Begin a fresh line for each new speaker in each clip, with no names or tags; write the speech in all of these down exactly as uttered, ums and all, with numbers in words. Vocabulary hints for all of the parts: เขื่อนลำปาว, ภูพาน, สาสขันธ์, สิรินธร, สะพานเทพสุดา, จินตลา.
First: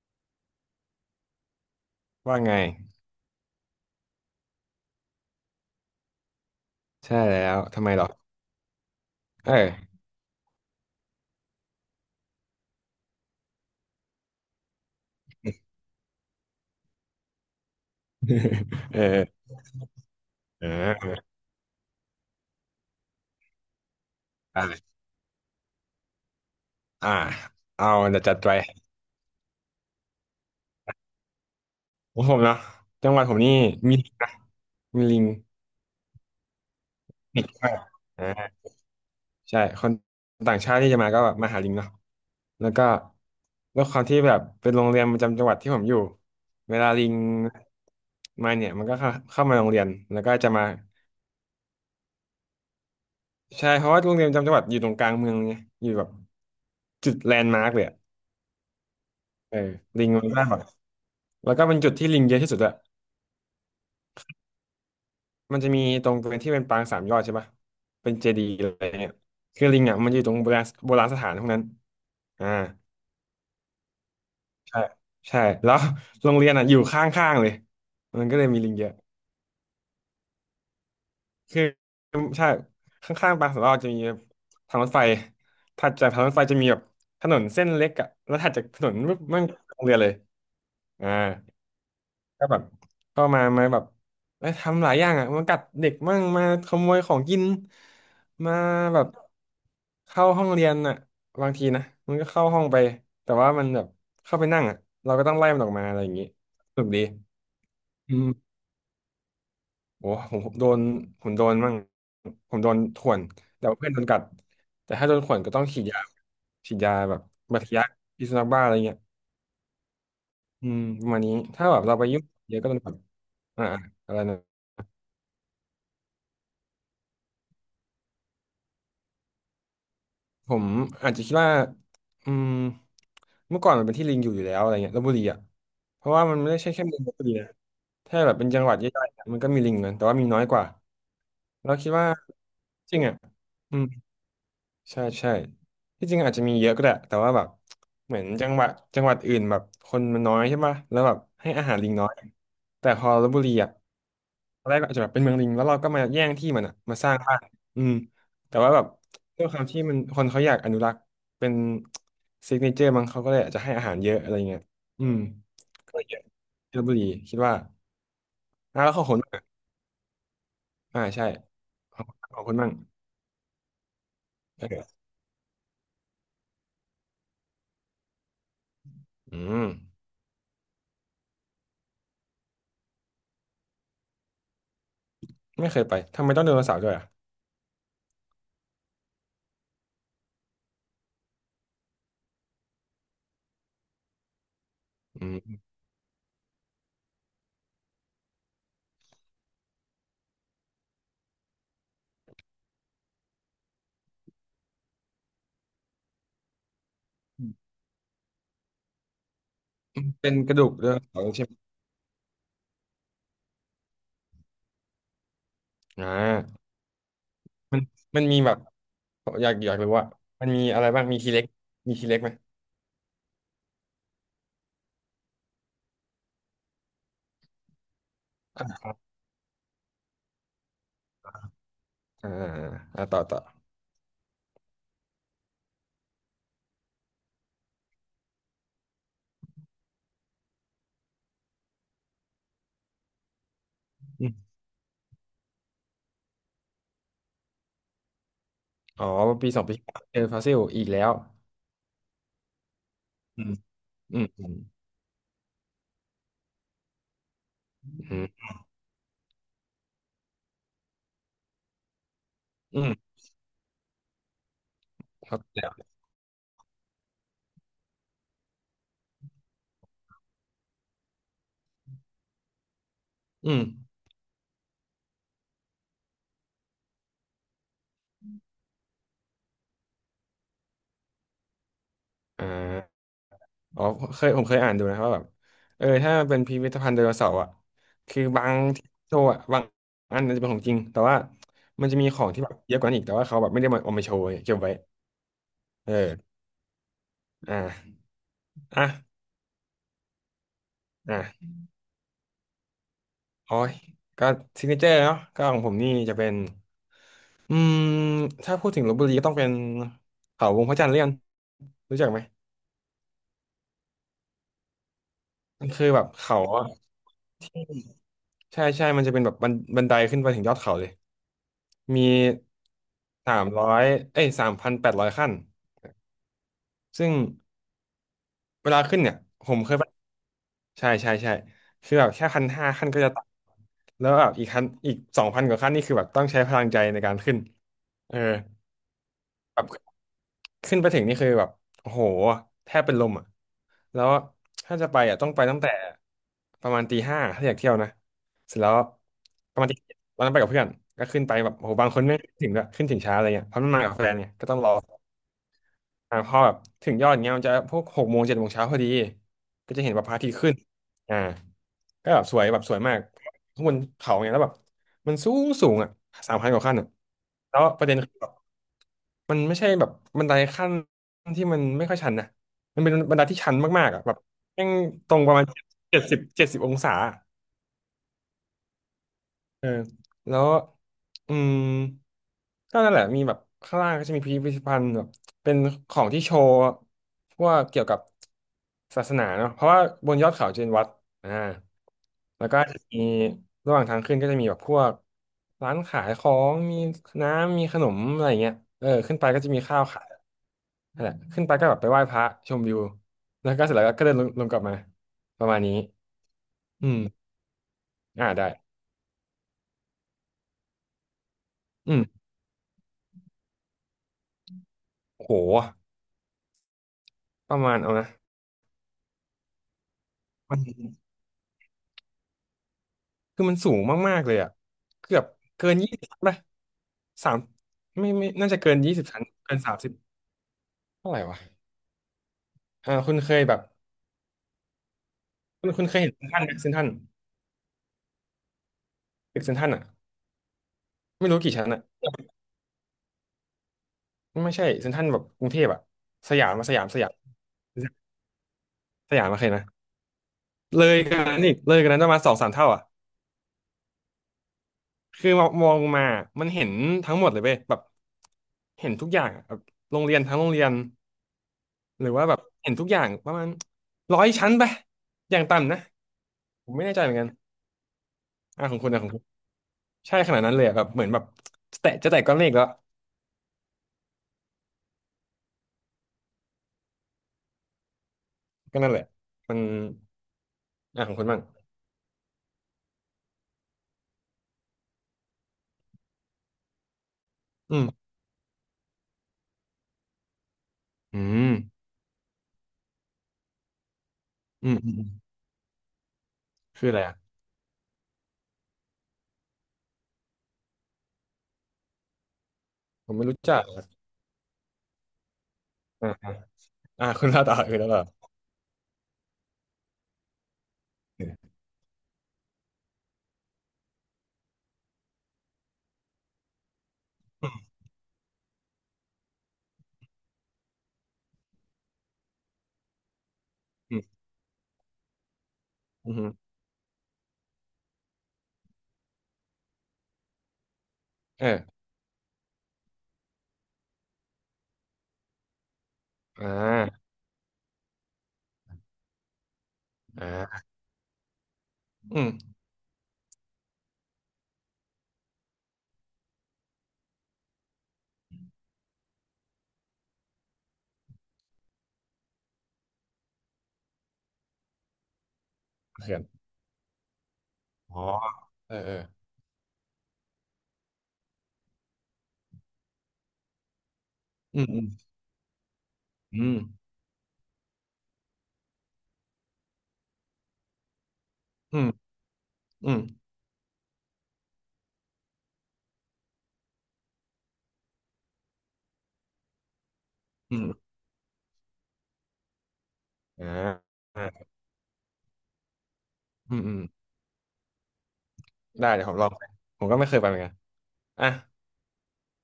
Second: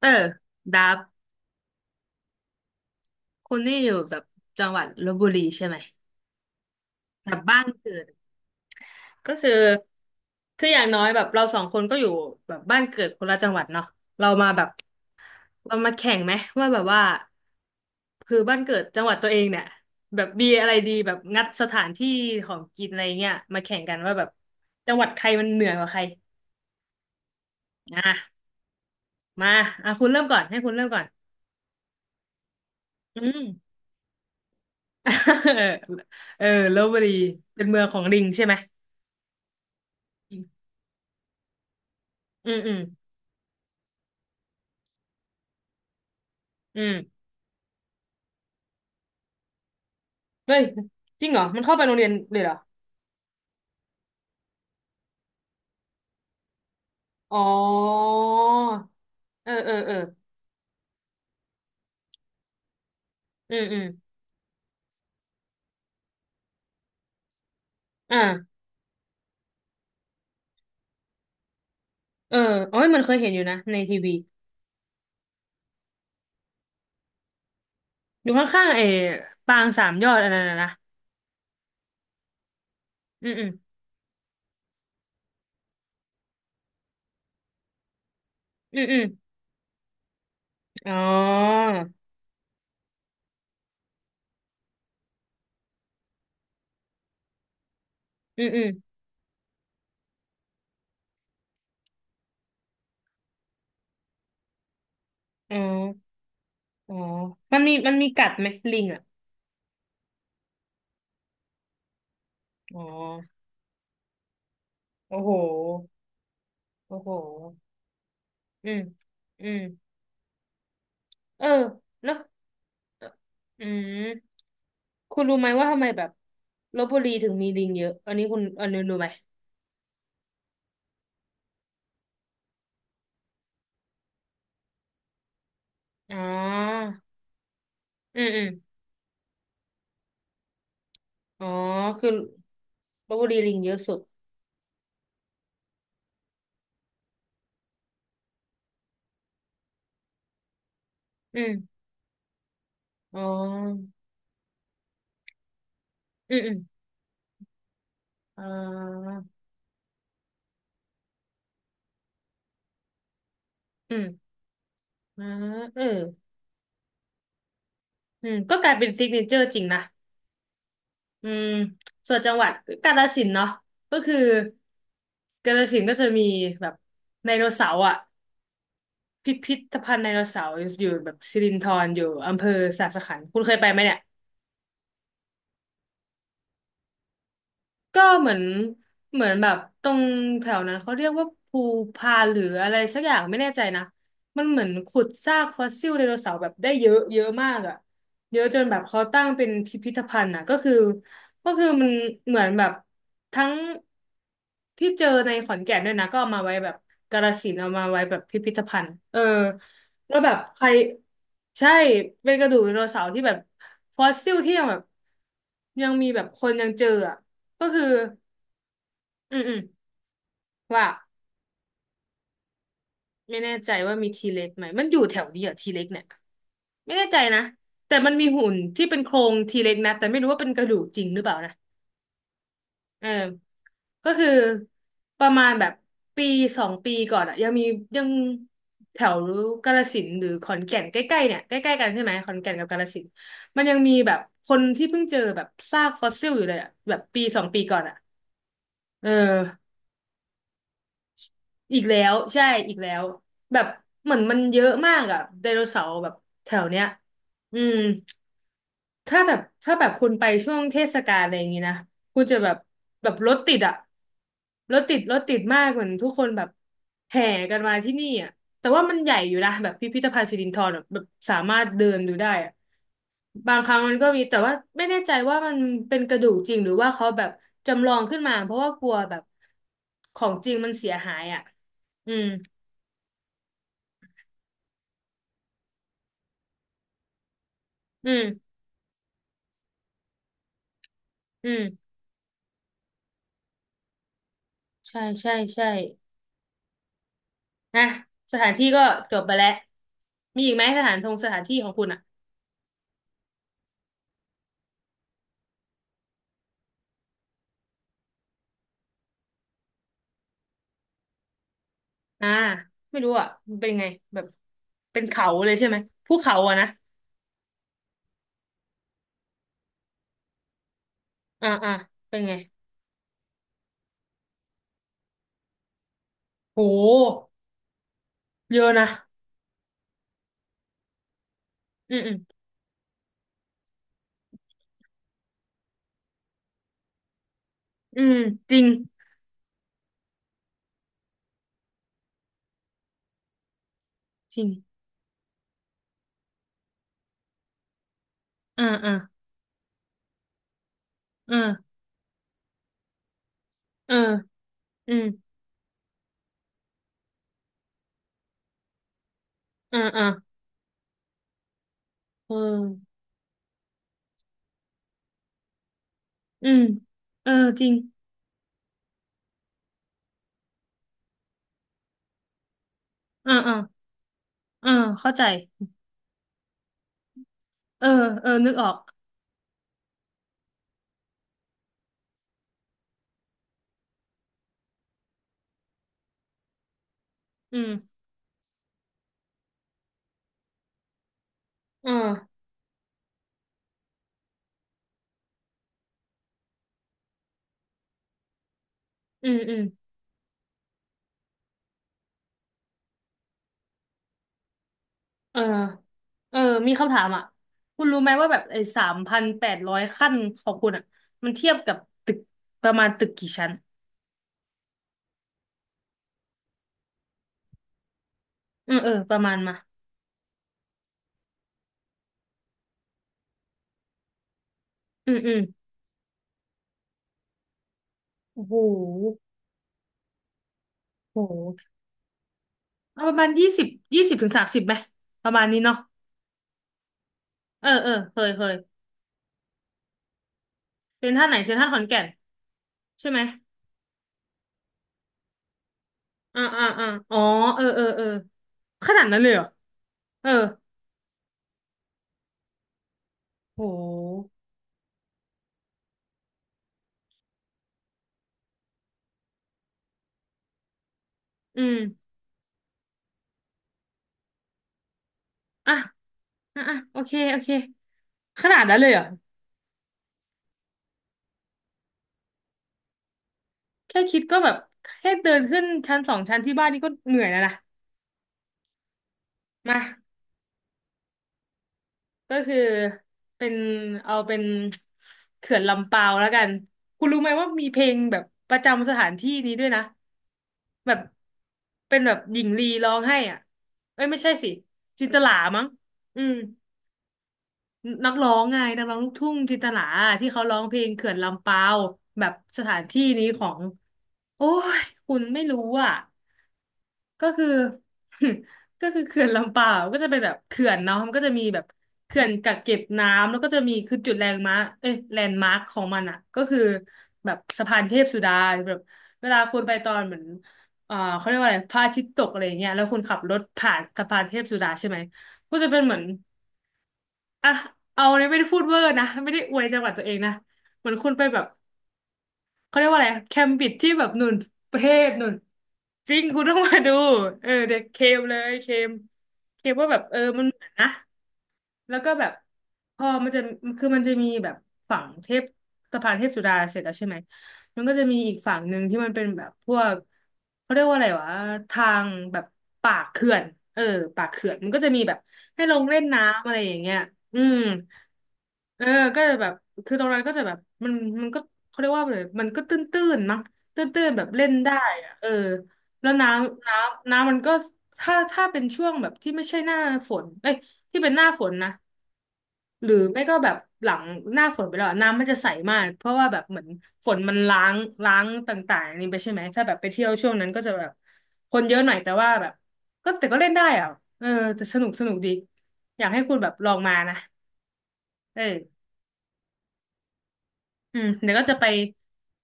เออดับ
ว่าไง
คุณนี่อยู่แบบจังหวัดลพบุรีใช่ไหม
ใช่
แบ
แล้
บบ้า
ว
น
ทำไม
เกิ
หร
ด
อ
ก็คื
เอ
อ
อ
คืออย่างน้อยแบบเราสองคนก็อยู่แบบบ้านเกิดคนละจังหวัดเนาะเรามาแบบเรามาแข่งไหมว่าแบบว่าคือบ้านเกิด
เอ
จังหวัด
อ
ตัวเองเนี่ยแบบมี
เอ
อะไรดี
อเอ
แบบ
อ
งัดสถานที่ของกินอะไรเงี้ยมาแข่งกันว่าแบบ
ได้เลย
จังหวัดใครมันเหนือกว่าใคร
อ่าเอาเดี๋ยวจัด
อ่ะ
ไป
มาอ่ะคุณเริ่มก่อนให้คุณเริ่มก่อน
ของผมเนาะจังห
อื
วัดผมนี่
ม
มี ลิงนะมีลิง
เออลพบุรี
ติด
เป็น
มา
เมื
ก
องของลิง
อ่า
ใช่ไหม
ใช่คน
อื
ต่าง
ม
ชาติที่จะมาก็แบบมาหาลิงเนาะ
อืม
แล้
อ
วก็ด้วยความที่แบบเป็นโรงเรียนประจำจังหวัดที่ผมอยู่เว
ื
ลาลิง
ม
มาเนี่ยมันก็เข้าเข้ามาโรงเรียนแล้วก็จะ
เฮ้ย
มา
จริงเหรอมันเข้าไปโรงเรียนเลยเหรอ
ใช่เพราะว่าโรงเรียนประจำจังหวัดอยู่ตรงกลางเมืองไงอยู่แบบจุดแล
อ๋อ
นด์มาร์กเลยอะ
เออ
เออ
เออเออ
ลิงมันก็แบบ แล้วก็เป็นจุดที่ลิงเยอะที่สุดอะ
อืมอืม
มันจะมีตรงบริเวณที่เป็นปางสามยอดใช่ปะเป็นเจดีย์
อ่า
อะไรเงี้ยคือลิงอะมันอยู่ตรงโบราณโบราณสถานพวกนั้น
เออ
อ่า
โอ้ยมันเคยเห็นอยู่นะในทีวี
ใช่ใช่แล้วโรงเรียนอะอยู่ข้างๆเลยมั
อ
น
ยู่
ก็เลยมี
ข้าง
ลิง
ๆไอ้
เยอะ
ปางสามยอดอันนั้นนะนะ
คือใช่ข
อื
้า
ม
งๆ
อื
ปา
ม
งสามยอดจะมีทางรถไฟถัดจากทางรถไฟจะมีแบบถนนเส้นเล็กอะแล้วถัดจาก
อื
ถ
ม
นน
อืม
ปุ๊บมันโรงเรียนเลย
อ๋
อ่า
อ
ก็แบบก็มามาแบบเอ้ยทำหลายอย่างอ่ะมากัดเด็กมั่งมาขโมยของกิน
อืม
มา
อืม
แบบเข้าห้องเรียนอ่ะบางทีนะมันก็เข้าห้องไปแต่ว่ามันแบบเข้าไปนั่งอ่ะเราก็ต้องไล่
อ๋อ
มันออกมาอะไรอย่างงี้สนุก
อ๋อ
ดี
มันมีมันมี
อื
กัดไหม
ม
ลิงอ่ะ
โอ้ผมผมโดนผมโดนมั่งผมโดน
อ๋อ
ข่วนแต่ว่าเพื่อนโดนกัดแต่ถ้าโด
โอ้
น
โห
ข่วนก็ต้องฉีดยาฉีดยา
โอ้โห
แบบบาดทะยักพิษสุนัขบ้าอะ
อื
ไร
ม
เงี้ย
อืม
อืมประมาณนี้
เออ
ถ้าแบบเราไป
แล้ว
ยุ่งเยอะก็โดนกัด
อื
อ่าๆ
ม
อะไรนะ
คุณรู้ไหมว่าทำไมแบบลพบุรีถึงมีลิงเยอะอันนี้คุณอันนี้รู้ไหม
ผมอาจจะคิดว่าอืมเมื่อก่อนมันเป็นที่ลิงอยู่อยู่แล้วอะไรเงี้ยลพบุรีอ่ะเพ
อ๋
ราะว่ามันไม่ได้ใช่
อ
แค่เมืองลพบุรีนะ
อื
ถ้า
ม
แบบ
อื
เป็
ม
นจังหวัดย่อยๆอะมันก็มีลิงนะแต่ว่ามีน้อยกว่า
อ๋อ
เราคิด
คื
ว่า
อ
จริง
ลพ
อ่ะ
บุรีลิงเย
อื
อะ
ม
สุด
ใช่ใช่ที่จริงอาจจะมีเยอะก็ได้แต่ว่าแบบเหมือนจังหวัดจังหวัดอื่นแบบคนมันน้อยใช่ปะแล้วแบบ
อื
ให้อาหาร
ม
ลิงน้อยแต่พอ
อ๋
ลพบุรีอ่ะ
อ
ตอนแรกก็อาจจะแบบเป็นเมืองลิงแล้วเราก็มาแย่ง
อืม
ที่
อืม
มันอ่ะมาสร้างบ้านอืม
อ่
แต่ว่าแบบ
า
ด้วยความที่มันคนเขาอยากอนุรักษ์เป็นซิกเนเจอร์มั้งเขาก็เลยอาจจะให้อา
อื
หารเยอะอะ
ม
ไรเงี้ยอืม
อ่าเออ
ก็เยอะที่ลพบุรีคิดว่า
อืมก็กลาย
อ่ะ
เป็น
แล้วขอ
ซิ
ง
ก
ค
เน
นบ้า
เจ
ง
อร์จริ
อะ
งนะ
อ่าใช่
อืม
ของ
ส่วนจั
ข
ง
อ
ห
ง
วั
ค
ด
นบ้าง
กาฬสินธุ์เนาะก็คือ
เออ
กาฬสินธุ์ก็จะมีแบบไดโนเสาร์อ่ะ พิ
อื
พิ
ม
ธภัณฑ์ไดโนเสาร์อยู่แบบสิรินธรอยู่อำเภอสาสขันธ์คุณเคยไปไหมเนี่ย
ไม่เคยไปทำไมต้องเดินเสาร์ด้วยอ่ะ
ก็เหมือนเหมือนแบบตรงแถวนั้นเขาเรียกว่าภูพานหรืออะไรสักอย่างไม่แน่ใจนะมันเหมือนขุดซากฟอสซิลไดโนเสาร์แบบได้เยอะเยอะมากอ่ะเยอะจนแบบเขาตั้งเป็นพิพิธภัณฑ์อ่ะก็คือก็คือมันเหมือนแบบทั้งที่เจอในขอนแก่นด้วยนะก็เอามาไว้แบบกาฬสินธุ์เอามาไว้แบบพิพิธภัณฑ์เออแล้วแบ
เป็น
บ
กระ
ใค
ดู
ร
กไดโนเสาร์ใช่ไหม
ใช่เป็นกระดูกไดโนเสาร์ที่แบบฟอสซิลที่ยังแบบยัง
อ่
มีแบบคน
า
ยังเจออ่ะ ก็
มั
คื
น
อ
มันมีแบบ
อืม
อยา
อื
ก
ม
อยากรู้ว่ามันมีอะ
ว่า
ไรบ้างมีทีเล็กมีทีเล็กไหม
ไม่แน่ใจว่ามีทีเล็กไหมมันอยู่แถวนี้เหรอ่ะทีเล็กเนี่ยไม่แน่ใจนะแต่มันมีหุ่นที่เป็นโครงทีเล็กนะแต่ไม่รู้ว่าเป็นกระดูกจริงหรือเปล่านะ
อ่าอ่ะ
เออ
ต่อต่อ
ก็คือประมาณแบบปีสองปีก่อนอะยังมียังแถวกาฬสินธุ์หรือขอนแก่นใกล้ๆเนี่ยใกล้ๆกันใช่ไหมขอนแก่นกับกาฬสินธุ์มันยังมีแบบ
อืม
คนที่เพิ่งเจอแบบซากฟอสซิลอยู่เลยอะแบบปีสองปีก่อนอะ
อ๋อ
เอ
ปีสอง
อ
ปีเจอฟอสซิลอีกแล้ว
อีกแล้วใช่ อีกแล้ว
อืม
แบบเหมื
อื
อน
ม
มัน
อืม
เยอะมากอะไดโนเสาร์แบบแถวเนี้ยอืม
อืม
ถ้าแบบถ้าแบบคุณไปช่วงเทศกาลอะไรอย่างงี้นะคุณจะแบบ
อืม
แบบรถติดอะรถติดรถติ
เข้า
ด
ใจ
มากเหมื
แล้
อน
ว
ทุกคนแบบแห่กันมาที่นี่อะแต่ว่ามันใหญ่อยู่นะแบบพิพิธภัณฑ์สิรินธรแบบแบบสามารถเดินดูได้อะ
อื
บาง
ม
ครั้งมันก็มีแต่ว่าไม่แน่ใจว่ามันเป็นกระดูกจริงหรือว่าเขาแบบจำลองขึ้นมาเพราะว่ากลัวแบบของจริงมันเสียหายอะอืม
อ่าอ๋อเคยผมเคยอ่านดูนะว่าแบบเออถ้ามันเป็นพิพิธภัณฑ์ไดโนเสาร์อ่ะ
อื
คือบา
ม
งที่โชว์อ่ะบางอันนันจะเป็นของจริงแต่ว่า
อื
มัน
ม
จะมีของที่แบบเยอะกว่านั้นอีกแต่ว่าเขาแบบไม่ได้มาเอามาโชว์เก็บไว้
ใช่ใช่ใช่
เออ
น่ะ
อ่า
สถานที่ก็
อ่ะ
จบไปแล้วมีอีกไหมสถานทงสถาน
อ่ะ
ที่ของคุณอ่ะ
โอ้ยก็ซิกเนเจอร์เนาะก็ของผมนี่จะเป็นอืมถ้าพูดถึงลพบุรีก็ต้องเป็นเขาวงพระจันทร์เลี่ยนรู้จักไหม
อ่าไม่รู้อ่ะมันเป็นไงแบบเป็นเขาเลย
มั
ใช่
น
ไหม
คือแบบ
ภูเขา
เขา
อ่ะ
อะ
นะ
ใช่ใช่มันจะเป็นแบบบันบันไดขึ้นไปถึงยอดเขาเลย
อ่าอ่า
มี
เป็นไง
สามร้อยเอ้ยสามพันแปดร้อยขั้น
โ
ซึ่ง
หเย
เว
อะ
ลา
นะ
ขึ้นเนี่ยผมเคยไปใช่ใช่ใช่คื
อื
อ
ม
แบบ
อืม
แค่พันห้าขั้นก็จะตายแล้วแบบอีกขั้นอีกสองพันกว่าขั้นนี่คือแบบต้องใช้พลังใจในการขึ้น
อื
เอ
ม
อ
จริง
แบบ ขึ้นไปถึงนี่คือแบบโอ้โหแทบเป็นลมอ่ะแล้ว
จริง
ถ้าจะไปอ่ะต้องไปตั้งแต่ประมาณตีห้าถ้าอยากเที่ยวนะเสร็จ
อ่า
แล้ว
อ่า
ประมาณตีวันนั้นไปกับเพื่อนก็ขึ้นไป
อ่
แบบโอ้
า
โหบางคนไม่ถึงด้วยขึ้นถึงช้าอะไรเงี้ยเพราะมันมา
เอ
กับ
อ
แฟนเนี่ยก็ต้องรอ
อืม
อ่าพอแบบถึงยอดเงี้ยมันจะพวกหกโมงเจ็ดโมงเช้าพอดีก็
อ่า
จะเห็นแบ
อ่า
บพระอาทิตย์ขึ้นอ่าก็แบบ
เอ
สวยแบบสวยมาก
อ
ข้างบนเขาเนี่ยแล้วแบบมันสูงสูงอ่ะสาม
อื
พันก
ม
ว่าขั้นอ่ะ
เออ
แล้
จ
ว
ริง
ประเด็นคือแบบ มันไม่ใช่แบบบันไดขั้นที่มันไม่ค่อยชันนะมันเป็นบันได
อ่า
ที่ชั
อ่า
นมากๆอ่ะแบบแม่
อ่า
งต
เข้า
รง
ใจ
ประมาณเจ็ดสิบเจ็ดสิบองศาอะ
เออเออนึกออก
เออแล้วอืมก็นั่นแหละมีแบบข้างล่างก็จะมีพิพิธภัณฑ์แบบเป็นของที่โชว์พว
อื
ก
ม
เกี่ยวกับศาสนาเนาะเพราะว่าบนยอดเขาจะเป็นวัดอ่า
เออ
แล้วก็จะมีระหว่างทางขึ้นก็จะมีแบบพวกร้านขายของมีน้ำมีขนมอะไรอย่างเงี้ยเออขึ้นไป
อืม
ก็จะ
อื
มี
ม
ข้าวขาย นั่นแหละขึ้นไปก็แบบไปไหว้พระชมวิวแล้วก็เสร็จแล้วก็เดินลงลงกลับมา
เออ
ประมาณนี้
เออมี
อื
คำถา
ม
มอ่ะคุณรู้ไหม
อ่า
ว่าแบบ
ได้
ไอ้สามพันแปดร้อยขั้นของคุณอ่ะมันเทียบกับ
อื
ตึก
ม
ประมาณตึกกี่ชั้น
โอ้โหประมาณเอานะ
อืมเออประมาณมา
มันคือมันสูงมากๆเลยอ่ะ
อื
เกื
ม
อบ
อืม
เกินยี่สิบป่ะสามไม่ไม่
โอ้
น่า
โห
จะเกินยี่สิบชั้นเกินสามสิบเท่าไหร่
โอ้
วะ
โห
อ่า
เอาป
คุ
ระ
ณ
มา
เค
ณ
ย
ยี่
แบบ
สิบยี่สิบถึงสามสิบไหมประมาณนี้
คุณ
เนาะ
คุณเคยเห็นเซ็นทรัลไหมเซ็นทรัล
เออเออเคยเคย
ตึกเซ็นทรัลอ่ะ
เป็นท่า
ไม่
ไหน
รู้
เซ็
กี่
นทรั
ชั้
ล
น
ขอ
อ่ะ
นแก่นใช่ไหม
ไม่ใช่เซ็นทรัลแบบกรุงเทพอ่ะส
อ่า
ยาม
อ่า
มาสยา
อ่า
มสยาม
อ๋อเออเออเออขนาด
ส
นั้น
ยา
เล
ม
ยเห
มา
ร
เค
อ
ยนะ
เออ
เลยกันนั้นอีกเลยกันนั้นประมาณสองสามเท่าอ่ะ
โห
คือมองลงมามันเห็นทั้งหมดเลยเว้ยแบบเห็นทุกอย่างอะแบบโรงเรียนทั้งโรงเรียน
อื
หรื
ม
อว่าแบบเห็นทุกอย่างประมาณร้อยชั้นไปอย่าง
อ่ะ
ต่ำนะ
อ่ะ
ผม
อ่ะ
ไม่แน่
โอ
ใจเห
เค
มือนกัน
โอเคขนาด
อ่ะข
นั้
อ
น
ง
เล
คุณ
ยเห
นะ
รอ
ของคุณใช่ขนาดนั้นเลยอะแบบเหมือนแบบจะแตะจะแตะก้อนเมฆแล้ว
แค่คิดก็แบบแค่เดินขึ้นชั้นสองชั้นที่บ้านนี่ก็เหนื่อยแล้วนะ
ก็นั่นแหละมัน
มา
อ่ะของคุณบ้าง
ก็คือเป็นเอาเป็นเขื่อนลำปาวแล้วกันคุณรู้ไหมว่ามีเพ
อืม
ลงแบบประจำสถานที่นี้ด้วยนะแบบ
อืม
เป็นแบบหญิงลีร้องให้อ่ะเอ้ยไม่ใช่สิ
อืมอืมอื
จิน
ม
ตลามั้งอืม
คืออะไรอ่ะ
นักร้องไงนักร้องลูกทุ่งจินตลาที่เขาร้องเพลงเขื่อนลำปาวแบบสถานที่
ผม
นี้
ไม่รู้
ขอ
จั
ง
กอะ
โอ้ยคุณไม่รู้อ่ะ
อ่าอ่าอ่าคุ
ก็
ณเล่า
คือ
ต่อคุณเล่าต่อ
ก็คือเขื่อนลำเปล่าก็จะเป็นแบบเขื่อนเนาะมันก็
อื
จะมี
ม
แบบเขื่อนกักเก็บน้ำแล้วก็จะมีคือจุดแลนด์มาร์คเอ้ยแลนด์มาร์คของมันอะก็คือแบบสะพานเทพสุดาแบบเวลาคุณไปตอนเหมือนเอ่อเขาเรียกว่าอะไรพระอาทิตย์ตกอะไรอย่างเงี้ยแล้วคุณขับรถผ่าน
อืม
สะพานเทพสุดาใช่ไหมก็จะเป็นเหมือน
อืม
อ่ะเอาเนี่ยไม่ได้พูดเวอร์นะไม่ได้อวยจังหวัดตัวเองนะเหมือนคุณไปแบบ
เออ
เขาเรียกว่าอะไร แคมบิดที่แบบหนุนประเทศหนุนจริงคุณ
อ่า
ต้องมาดู เออเด็กเคมเลยเคมเคมว่าแบบเออ
อ่
มันเห
า
มือนนะ แล้วก็
อื
แบ
ม
บพอมันจะคือมันจะมีแบบฝั่งเทพสะพานเทพสุดาเสร็จแล้วใช่ไหมมันก็จะมีอีกฝั่งหนึ่งที่มันเป็นแบบพวกเขาเรียกว่าอะไรวะทางแบบปากเขื่อนเออปากเขื่อนมันก็จะมีแบบให้ลงเล่น
เขื่อน
น้ำอะไรอย่างเงี้ยอืม
อ๋อเออ
เออ
เออ
ก็จะแบบคือตรงนั้นก็จะแบบมันมันก็เขาเรียกว่าอะไรมันก็ตื้นๆมั้งตื้นๆแบบเล่น
อืม
ได้
อืม
อะเออแล้วน้
อืม
ำน้ำน้ำมันก็ถ้าถ้าเป็นช่วงแบบที่ไม่ใช่หน้าฝนเอ้ย ที่เป็นหน้าฝนนะ
อืม
ห
อื
รือ
ม
ไม่ก็แบบหลังหน้าฝนไปแล้วอะน้ำมันจะใสมากเพราะว่าแบบเหมือนฝนมันล้างล้างต่างๆอันนี่ไปใช่ไหมถ้าแบบไปเที่ยวช่วงนั้น
อื
ก็จะแบบ
ม
คนเยอะหน่อยแต่ว่าแบบก็แต่ก็
อ่า
เล่นได้อ่ะเออ
อ่า
แต่สนุกสนุกดีอยากให้คุณแบบ
อืม
ลอ
อื
ง
ม
มานะเออ
ได้เดี๋ยวผมลองไปผมก็ไม่เคยไปเหมือนกัน
อืม
อ่ะ
เดี๋ยวก็จะไป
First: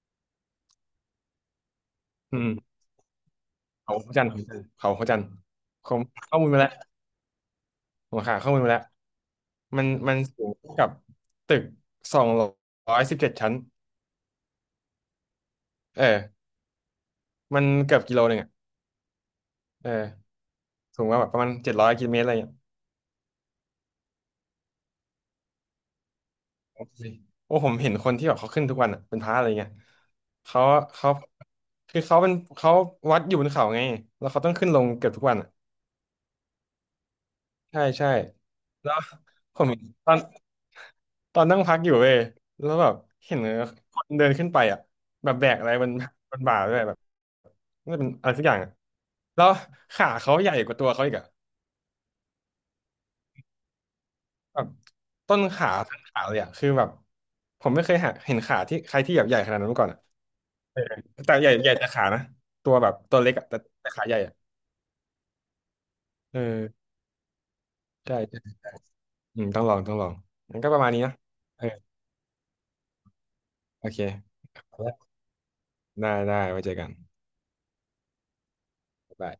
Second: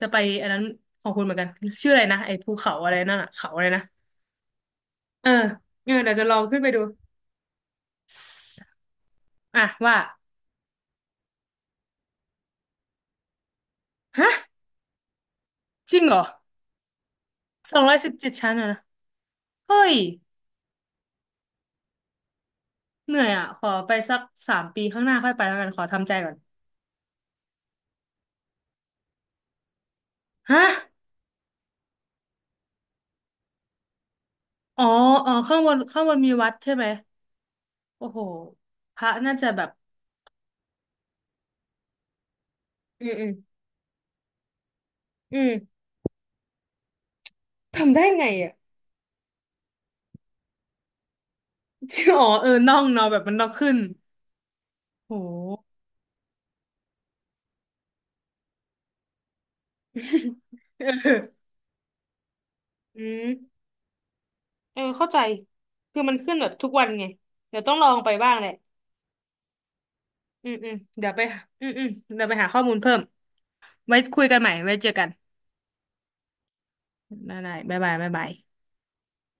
จะไปอันนั้นของคุณเหมือนกันชื่ออะไรนะไอ้
อื
ภูเขา
ม
อะไรนั่นอ่ะเขาอะไรนะ
เขาพระจันทร์เขาพระจันท
เอ
ร์
อเอ
ผ
อ
ม
เดี๋ยวจะล
ข้
อ
อ
ง
มูล
ขึ้น
มา
ไป
แล้ว
ดู
ผมหาข้อ
ส
มูลมาแล้ว
อ่ะ
มัน
ว่า
มันสูงกับตึกสองร้อยสิบเจ็ดชั้น
ฮะจริ
เอ
งเหร
อ
อ
มัน
สองร้อ
เกื
ย
อบ
สิบ
กิโล
เจ็
ห
ด
นึ่งอ่ะ
ชั้นอะนะเฮ้
เออ
ย
สูงกว่าแบบประมาณเจ็ดร้อยกิโลเมตรอะไรเงี้ย
เหนื่อยอ่ะขอไปสักสามปีข้างหน้าค่อยไปแล้วกันขอทำใจก่อน
โอ้โหโอ้ผมเห็นคนที่แบบเขาขึ้นทุกวันอ่ะเป็นพระอะไรเงี้ย
ฮะ
เขาเขาคือเขาเป็นเขาวัดอยู่บนเขาไงแล้วเขาต้องขึ้นล
อ๋อ
งเกือบทุก
อ๋อ
วัน
ข้างบนข้างบนมีวัดใช่ไหม
ใช่
โอ้
ใช่
โห
แล้
พ
ว
ระน่าจะ
ผ
แบ
ม
บ
เห็นตอนตอนนั่งพักอยู่เว้ยแล้วแบบ
อืมอืม
เห็นคนเดินขึ้นไปอ่ะแบบ
อื
แบ
ม
กอะไรมัน มันบ่าด้วยแบบน่า
ทำ
จะ
ได้
เป็น
ไง
อะไรสักอ
อ่ะ
ย่างอะแล้วขาเขาใหญ่กว่าตัวเขาอีกอ่ะ
อ๋อเออน่องเนาะแบบมันน่องขึ้น
แบบ
โ
ต้น
ห
ขาทั้งขาเลยอ่ะคือแบบผมไม่เคยหาเห็นขาที่ใครที่แบบใหญ่ขนาดนั้นมาก่อนอ่ะ
เ
แต่
ออ
ใหญ่ใหญ่แต่ขานะตัวแบบ
อื
ตัวเล็กอ่ะ
ม
แต่แต่ขาใหญ่อ่ะ
เออเข้าใจคือมันขึ้น
เออ
แบบทุกวันไงเดี๋ยวต้องลองไป
ใช่
บ้าง
ใช่
แหละ
ใช่อืมต้องลองต้องลอง
อืม
งั้น
อื
ก็
ม
ประมาณนี้
เดี๋ย
นะ
วไป
เอ
อื
อ
มอืมเดี๋ยวไปหาข้อมูลเพิ่ม
โอ
ไว้
เค
คุยกันใหม่ไว้เจอกัน
ได้ได้ไว้เจอกัน
ได้ได้บ๊ายบายบ๊ายบาย
ได้